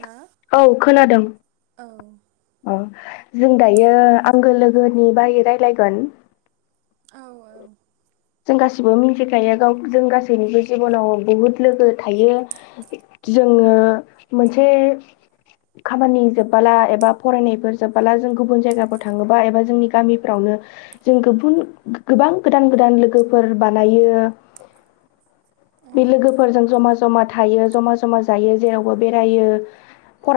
ना औ खोनादों। औ अ जों दायो आंगो लोगोनि बायै रायज्लायगोन। औ औ। जों गासिबो मिथिखायो गाव जों गासैनिबो जिब'नाव बुहुत लोगो थायो जोङो मोनसे खामानि जोबबोला एबा फरायनायफोर जोबबोला जों गुबुन जायगाफोराव थाङोबा एबा जोंनि गामिफ्रावनो जों गुबुन गोबां गोदान गोदान लोगोफोर बानायो। औ बे लोगोफोरजों जमा जमा था थायो जमा जमा जायो। जेरावबो बेरायो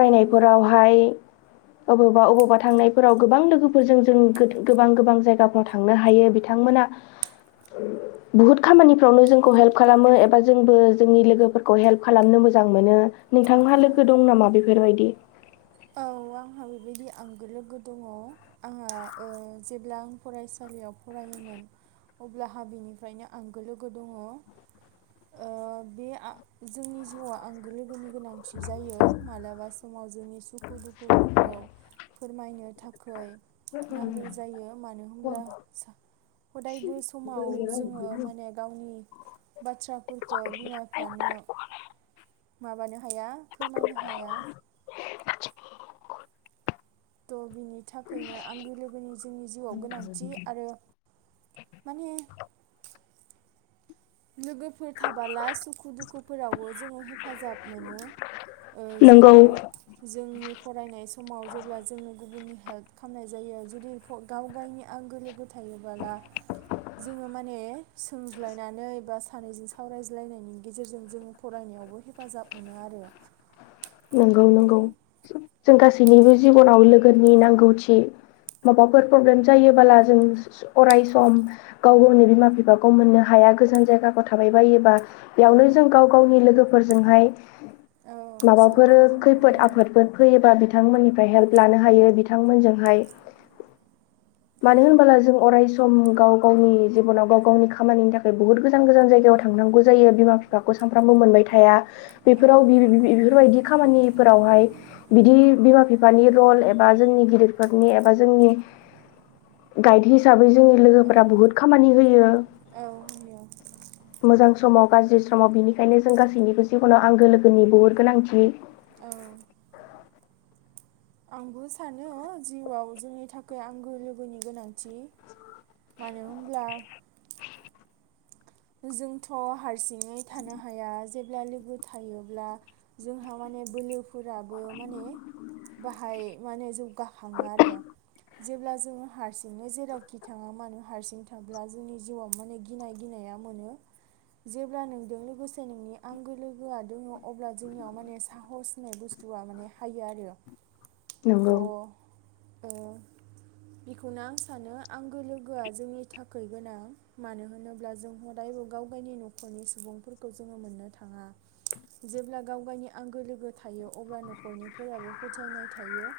औ अबावबा अबावबा थांनायफोराव गोबां लोगोफोरजों जों गो-गोबां गोबां जायगाफ्राव थां थांनो हायो बिथांमोना बुहुद खामानिफ्रावनो जोंखौ हेल्प खालामो ए बा जोंबो जोंनि लोगोफोरखौ हेल्प मोजां मोनो। औ नोंथांहा लोगो दं नामा बेफोरबायदि? औ आंहा बेबायदि लोगो दङ। आंहा ओ जेब्ला आं फरायसालियाव फरायोमोन। अब्ला हा बिनिफ्रायनो आंगो लोगो दङ। ओ बे आ जोंनि जिउआ आंगो लोगोनि गोनांथि जायो मालाबा समाव जोंनि सुखु दुखुफोरखौ फोरमायनो थाखाय नांगौ जायो मानो होमब्ला सा हदायबो समाव जोङो माने गावनि बाथ्राफोरखौ बिमा-फिफानो माबानो हाया फोरमायनो हाया। त' बिनि थाखायनो आंगो लोगोनि जोंनि जिउआव गोनांथि आरो माने लोगोफोर थाबाला सुखु दुखुफोरावबो जोङो हेफाजाब मोनो। ओ नंगौ जेरै जोंनि फरायनाय समाव जेब्ला जोंनो गुबुननि हेल्प खालामनाय जायो जुदि गाव गावनि आंगो लोगो थायोबाला जोङो माने सोंज्लायनानै बा सानैजों सावरायज्लायनायनि गेजेरजों जों फरायनायावबो हेफाजाब मोनो आरो थ' नंगौ नंगौ बेनो जों गासैनिबो जिबनाव लोगोनि नांगौथि। माबाफोर प्रब्लेम जायोबाला जों अराय सम गाव गावनि बिमा-फिफाखौ मोननो हाया गोजान जायगाखौ थाबायबायोबा। औ बेयावनो जों गाव गावनि लोगोफोरजोंहाय औ सेयार माबाफोर खालामनो खैफोद हायो आफोदफोर फैयोबा बिथांमोननिफ्राय हेल्प लानो हायो बिथांमोनजोंहाय। मानो औ होनबला जों अराय सम गाव गावनि जिबनाव गाव गावनि खामानिनि थाखाय बुहुद गोजान गोजान जायगायाव थांनांगौ जायो बिमा फाखौ सानफ्रामबो मोनबाय थाया औ बेफोराव बे-बे-बेफोरबायदि खामानिफोरावहाय बिदि बिमा-फिफानि रल एबा जोंनि गिदिरफोरनि एबा जोंनि गाइड हिसाबै जोंनि औ लोगोफोरा बुहुत खामानि होयो। [unintelligible] मोजां समाव गाज्रि समाव बिनिखायनो जों गासैनिबो जिबनाव आंगो लोगोनि बहुद गोनांथि। औ आंबो सानो जिउआव जोंनि थाखाय आंगो लोगोनि गोनांथि। मानो होमब्ला जोंथ' हारसिङै थानो हाया जेब्ला लोगो थायोब्ला जोंहा माने बोलो फोराबो माने बाहाय माने जौगाखाङो आरो जेब्ला जोङो हारसिंनो जेरावखि थाङा मानो हारसिं थाब्ला जोंनि जिउआव माने गिनाय गिनाया मोनो जेब्ला नोंजों लोगोसे नोंनि आंगो लोगोआ दङ अब्ला जोंनियाव माने साहस होननाय बुस थुवा माने हायो आरो थ नंगौ ओ बेखौनो आं सानो आंगो लोगोआ जोंनि थाखाय गोनां मानो होनोब्ला जों हर दायबो गाव गायनि न'खरनि सुबुंफोरखौ जोङो मोननो थाङा। जेब्ला गाव गावनि आंगो लोगो थायो अब्ला न'खरनिफोराबो फोथायनाय थायो।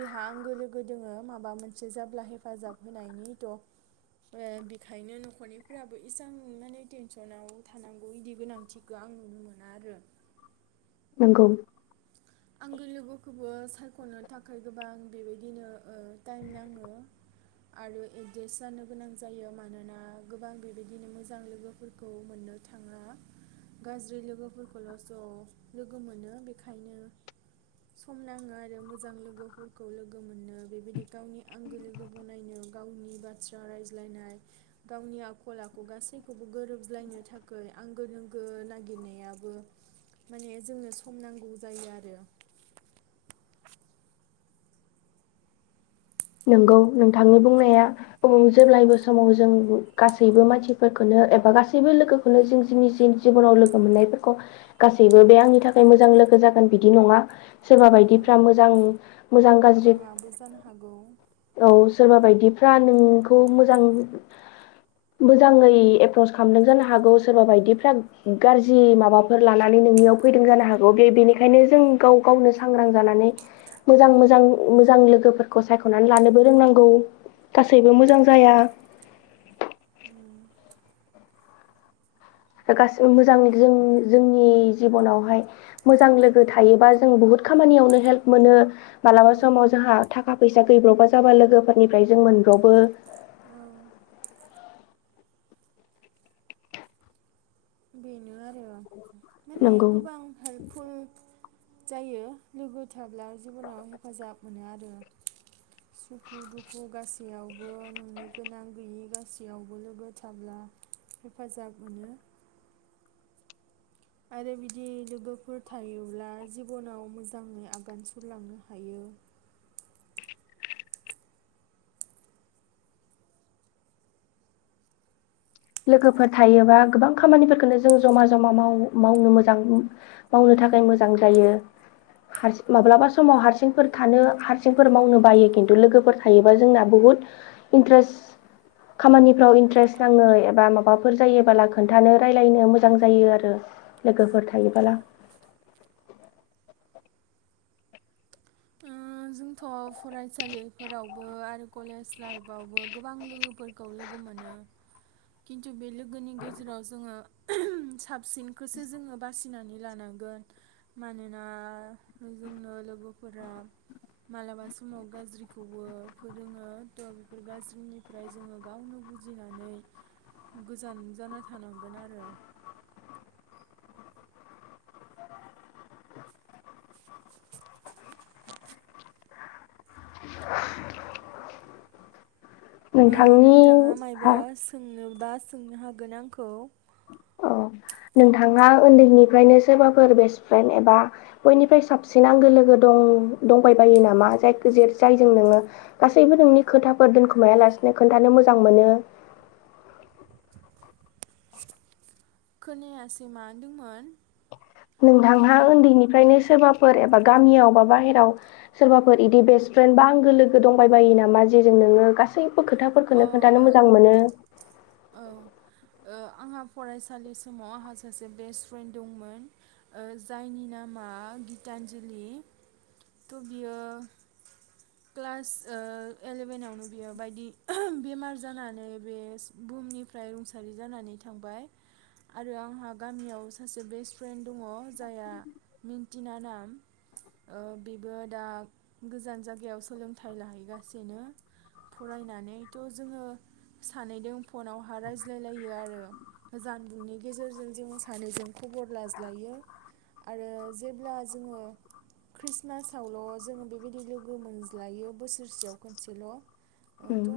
बेहा आंगो लोगो दोङो माबा मोनसे जाब्ला हेफाजाब होनायनिथ' ओ बेखायनो न'खरनिफोराबो इसां इमानै टेनसनाव थानांगौ इदि गोनांथिखो आं नुनो मोना आरो नोंगौ। आंगो लोगोखौबो सायख'नो थाखाय गोबां बेबायदिनो ओ टाइम नाङो। आरो एडजासट जानो गोनां जायो। मानोना गोबां बेबायदिनो मोजां लोगो फोरखौ मोननो थाङा। गाज्रि लोगोफोरखौल' ज' लोगो मोनो बेखायनो सम नाङो आरो मोजां लोगोफोरखौ लोगो मोननो, बेबायदि गावनि आंगो लोगो बनायनो। गावनि बाथ्रा रायज्लायनाय गावनि आखल आखु गासैखौबो गोरोबज्लायनो थाखै आंगो लोगो नागिरनायाबो माने जोंनो सम नांगौ जायो आरो। नंगौ नोंथांनि बुंनाया औ जेब्लायबो समाव जों गासैबो मानसिफोरखौनो एबा गासैबो लोगो खौ जों जोंनि जि-जिबनाव लोगो मोननायफोरखौ गासैबो बे आंनि थाखाय मोजां लोगो जागोन बिदि नङा। सोरबा औ बायदिफ्रा मोजां मोजां गाज्रि नङाबो जानो हागौ। औ सोरबा बायदिफ्रा नोंखौ मोजां मोजाङै एप्रस खालामदों जानो हागौ, सोरबा बायदिफ्रा गाज्रि माबाफोर लानानै नोंनियाव फैदों जानो हागौ। बे बेनिखायनो जों गाव गावनो सांग्रां जानानै मोजां मोजां मोजां लोगोफोरखौ सायख' खनानै लानोबो रोंनांगौ गासैबो मोजां जाया। उम, गासैबो मोजां जों-जोंनि जिबनावहाय मोजां लोगो थायोबा जों बहुद खामानियावनो हेल्प मोनो। औ मालाबा समाव जोंहा थाखा फैसा गैब्रबा जाबा लोगोफोरनिफ्राय जों मोनब्रबो। औ। बेनो आरो, माने नंगौ गोबां हेल्प फुल जायो। लोगो थाब्ला जिबनाव हेफाजाब मोनो आरो। सुखु दुखु गासैयावबो नोंनि गोनां गैयि गासैयावबो लोगो थाब्ला हेफाजाब मोनो। आरो बिदि लोगोफोर थायोब्ला जिबनाव मोजाङै आगान सुरलांनो हायो। लोगोफोर थायोबा गोबां खामानिफोरखोनो जों जमा जमा माव-मावनो मोजां मावनो थाखाय ओं मोजां जायो। हारसिं माब्लाबा समाव हारसिंफोर थानो हारसिंफोर मावनो बायो, खिन्थु लोगोफोर थायोबा जोंना बुहुत इन्टारेस खामानिफ्राव इन्टारेस नाङो ए बा माबाफोर जायोबोला खोन्थानो जायो आरो लोगोफोर थायोबोला। जोंथ' फरायसालिफोरावबो आरो कलेज लाइफावबो गोबां लोगोफोर खौ लोगो मोनो। खिन्थु बे लोगोनि गेजेराव जोङो साबसिनखौसो जोङो बासिनानै लानांगोन। मानोना जोंनो लोगोफोरा मालाबा समाव गाज्रिखौबो फोरोङो थ' बेफोर गाज्रिनिफ्राय जोङो गावनो बु जिनानै गोजान जाना थानांगोन आरो। ओ नोंथांनि नोंथाङा मायबा हा सोंनोबा सोंनो हागोन आंखौ। नोंथांना उन्दैनिफ्रायनो सोरबाफोर बेस्ट फ्रेन्ड एबा बयनिफ्राय साबसिन आंगो लोगो दं दंबायबायो नामा? जायखि जा जायजों नोङो गासैबो नोंनि खोथाफोर दोनखुमायालासिनो खोन्थानो मोजां मोनो। खोनायासै मा होनदोंमोन? नोंथांहा बुंफिन उन्दैनिफ्रायनो सोरबाफोर एबा गामियाव बा बाहेराव सोरबाफोर इदि बेस्ट फ्रेन्ड बा आंगो लोगो दंबायबायो नामा जेजों नोङो गासैबो खोथा अ फोरखोनो औ खोन्थानो मोजां मोनो। औ। ओ आंहा फरायसालि समाव आंहा सासे बेस्ट फ्रेन्ड दंमोन। जायनि नामा गितानजलि थ' बियो क्लास ओ एलेभेनावनो बियो बायदि बेमार जानानै बेस बुहुमनिफ्राय रुंसारि जानानै थांबाय। आरो आंहा गामियाव सासे बेस्ट फ्रेन्ड दङ जाया मिन्थिना नाम ओ बेबो दा गोजान जागायाव सोलोंथाइ लाहैगासिनो। फरायनानैथ' जोङो सानैदों फनावहा रायज्लायलायो आरो। जानबुंनि गेजेरजों जों सानैजों खबर लाज्लायो। आरो जेब्ला जोङो खृस्टमासावल' जोङो बेबायदि लोगो मोनज्लायो बोसोरसेयाव खनसेल'। ओ थ'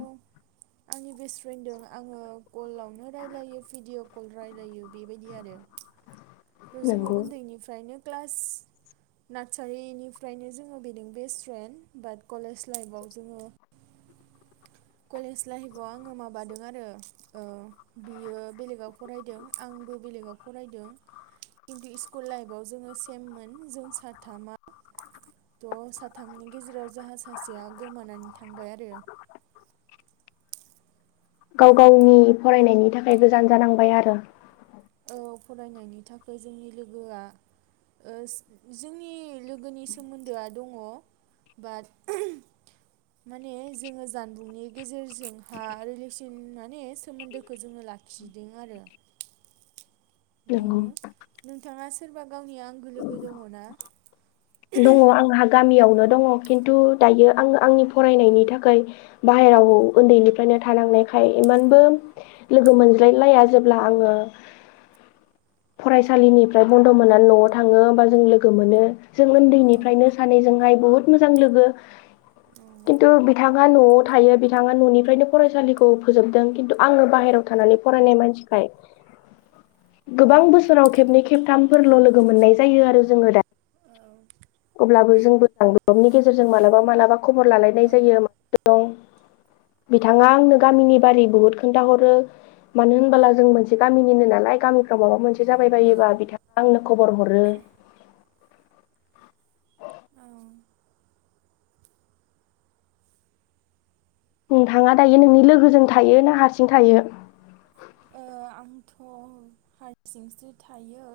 आंनि बेस्ट फ्रेन्डदों आङो कलावनो रायलायो भिडिअ कल रायलायो बेबायदि आरो। [inaudible] थ' जोङो उन्दैनिफ्रायनो क्लास नादचारिनिफ्रायनो जोङो बेदों बेस्ट फ्रेन्ड बाथ कलेज लाइफआव जोङो कलेज लाइफआव आङो माबादों आरो बियो बेलेगाव फरायदों आंबो बेलेगाव फरायदों खिन्थु इस्कुल लाइफआव जोङो सेममोन जों साथामा थ साथामनि गेजेराव जोहा सासेया गोमानानै थांबाय आरो। गाव गावनि फरायनायनि थाखाय गोजान जानांबाय आरो। औ फरायनायनि थाखाय जोंनि लोगोआ ओस जोंनि लोगोनि सोमोन्दोआ दङ बाथ माने जोङो जानबुंनि गेजेरजोंहा रिलेसन माने सोमोन्दोखौ जोङो लाख खिदों आरो। नंगौ बेनो नोंथाङा सोरबा गावनि आंगो लोगो दङ ना? दङ आंहा गामियावनो दङ खिन्थु दायो आङो आंनि फरायनायनि थाखै बाहेराव ओन्दैनिफ्रायनो थानांनायखाय इमानबो लोगो मोनज्लायलाया जेब्ला आङो फरायसालिनिफ्राय बन्द' मोननानै न'आव थाङो ओमबा जों लोगो मोनो। जों औ ओन्दैनिफ्रायनो सानैजोंहाय बुहुत मोजां लोगो। औ खिन्थु बिथाङा न'आव थायो बिथाङा न'निफ्रायनो फरायसालिखौ फोजोबदों खिन्थु आङो बाहेरायाव थानानै फरायनाय मानसिखाय औ गोबां बोसोराव खेबनै खेबथामफोरल' लोगो मोननाय जायो आरो जोङो दा अब्लाबो जोंबो जानबुंनि गेजेरजों मालाबा मालाबा खबर औ लालायनाय जायो [unintelligible] दं। बिथाङा आंनो गामिनि बारै बुहुद खिन्थाहरो। मानो होनबोला जों मोनसे गामिनिनो नालाय गामि खा सोरबा माबा मोनसे जाबाय औ बायोबा बिथाङा आंनो खबर हरो। औ नोंथाङा दायो नोंनि लोगोजों थायो ना हारसिं थायो? ओ आंथ' हारसिंसो थायो।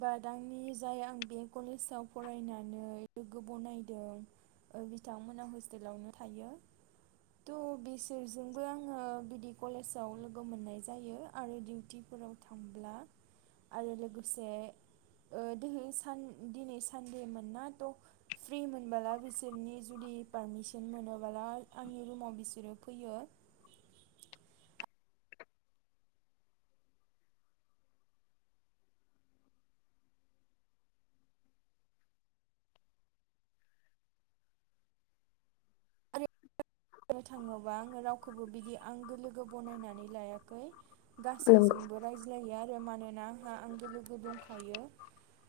बादांनि जाय आं बे कलेजाव फरायनानै लोगो बनायदों। ओ बिथांमोना हस्टेलावनो थायो। थ' बिसोरजोंबो आङो बिदि कलेजाव लोगो मोननाय जायो आरो डिउटिफोराव थांब्ला आरो लोगोसे ओ दिहै सान दिनै सानदे मोननाथ'। फ्रि मोनबोला बिसोरनि जुदि पारमिसन मोनोबोला आंनि रुमाव बिसोरो फैयो। बुंनो थाङोबा आङो रावखौबो बिदि आंगो लोगो बनायनानै लायाखै नंगौ गासैजोंबो रायज्लायो आरो मानोना आंहा आंगो लोगो दंखायो।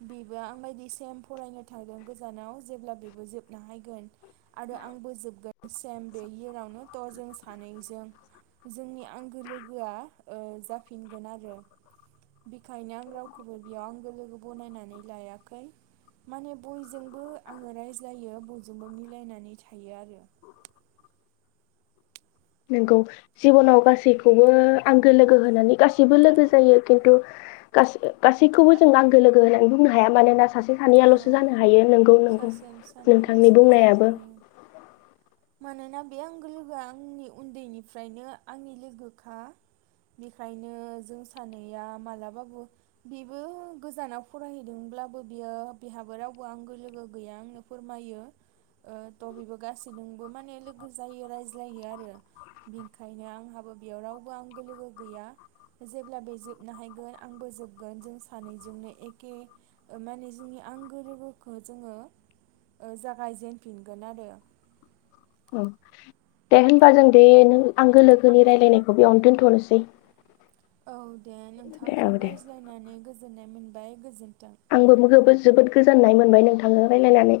बेबो आं बायदि सेम फरायनो थांदों गोजानाव जेब्ला बेबो जोबना हायगोन आरो आंबो जोबगोन। बेनि उनावनोथ' जों सानैजों जोंनि आंगो लोगोआ ओ जाफिनगोन आरो। बेखायनो आं रावखौबो बेयाव आंगो लोगो बनायनानै लायाखै। माने बयजोंबो आङो रायज्लायो बयजोंबो मिलायनानै थायो आरो। नोंगौ जिबनाव गासैखौबो आंगो लोगो होन्नानै गासै गासिबो लोगो जायो खिन्थु गासै-गासैखौबो जों आंगो लोगो होननानै बुंनो हाया मानोना सासे सानैयाल'सो औ जानो हायो नोंगौ नोंगौ सासेल नोंथांनि सानैयाल'सोल' जानो बुंनायाबो। हायो मानोना बे आंगो लोगोआ आंनि उन्दैनिफ्रायनो आंनि लोगोखा। बेखायनो जों सानैया मालाबाबो बेबो गोजानाव फरायहैदोंब्लाबो बियो बेहाबो रावबो आंगो लोगो गैया आंनो फोरमायो ओ थ' बेबो गासै जोंबो माने लोगो जायो रायज्लायो आरो। बेंखायनो आंहाबो बेयाव रावबो आंगो लोगो गैया। जेब्ला बे जोबनो हायगोन आंबो जोबगोन जों सानैजोंनो एखे ओ माने जोंनि आंगो लोगोखौ जोङो जागायजेनफिनगोन आरो। दे होनबा जों दे नों आंगो लोगोनि रायलायनायखौ बेयावनो दोनथ'नोसै। औ दे दे औ नोंथांजों दे रायज्लायनानै गोजोननाय मोनबाय गोजोन्थों। आंबो जोबोद गोजोननाय मोनबाय नोंथांजों रायलायनानै।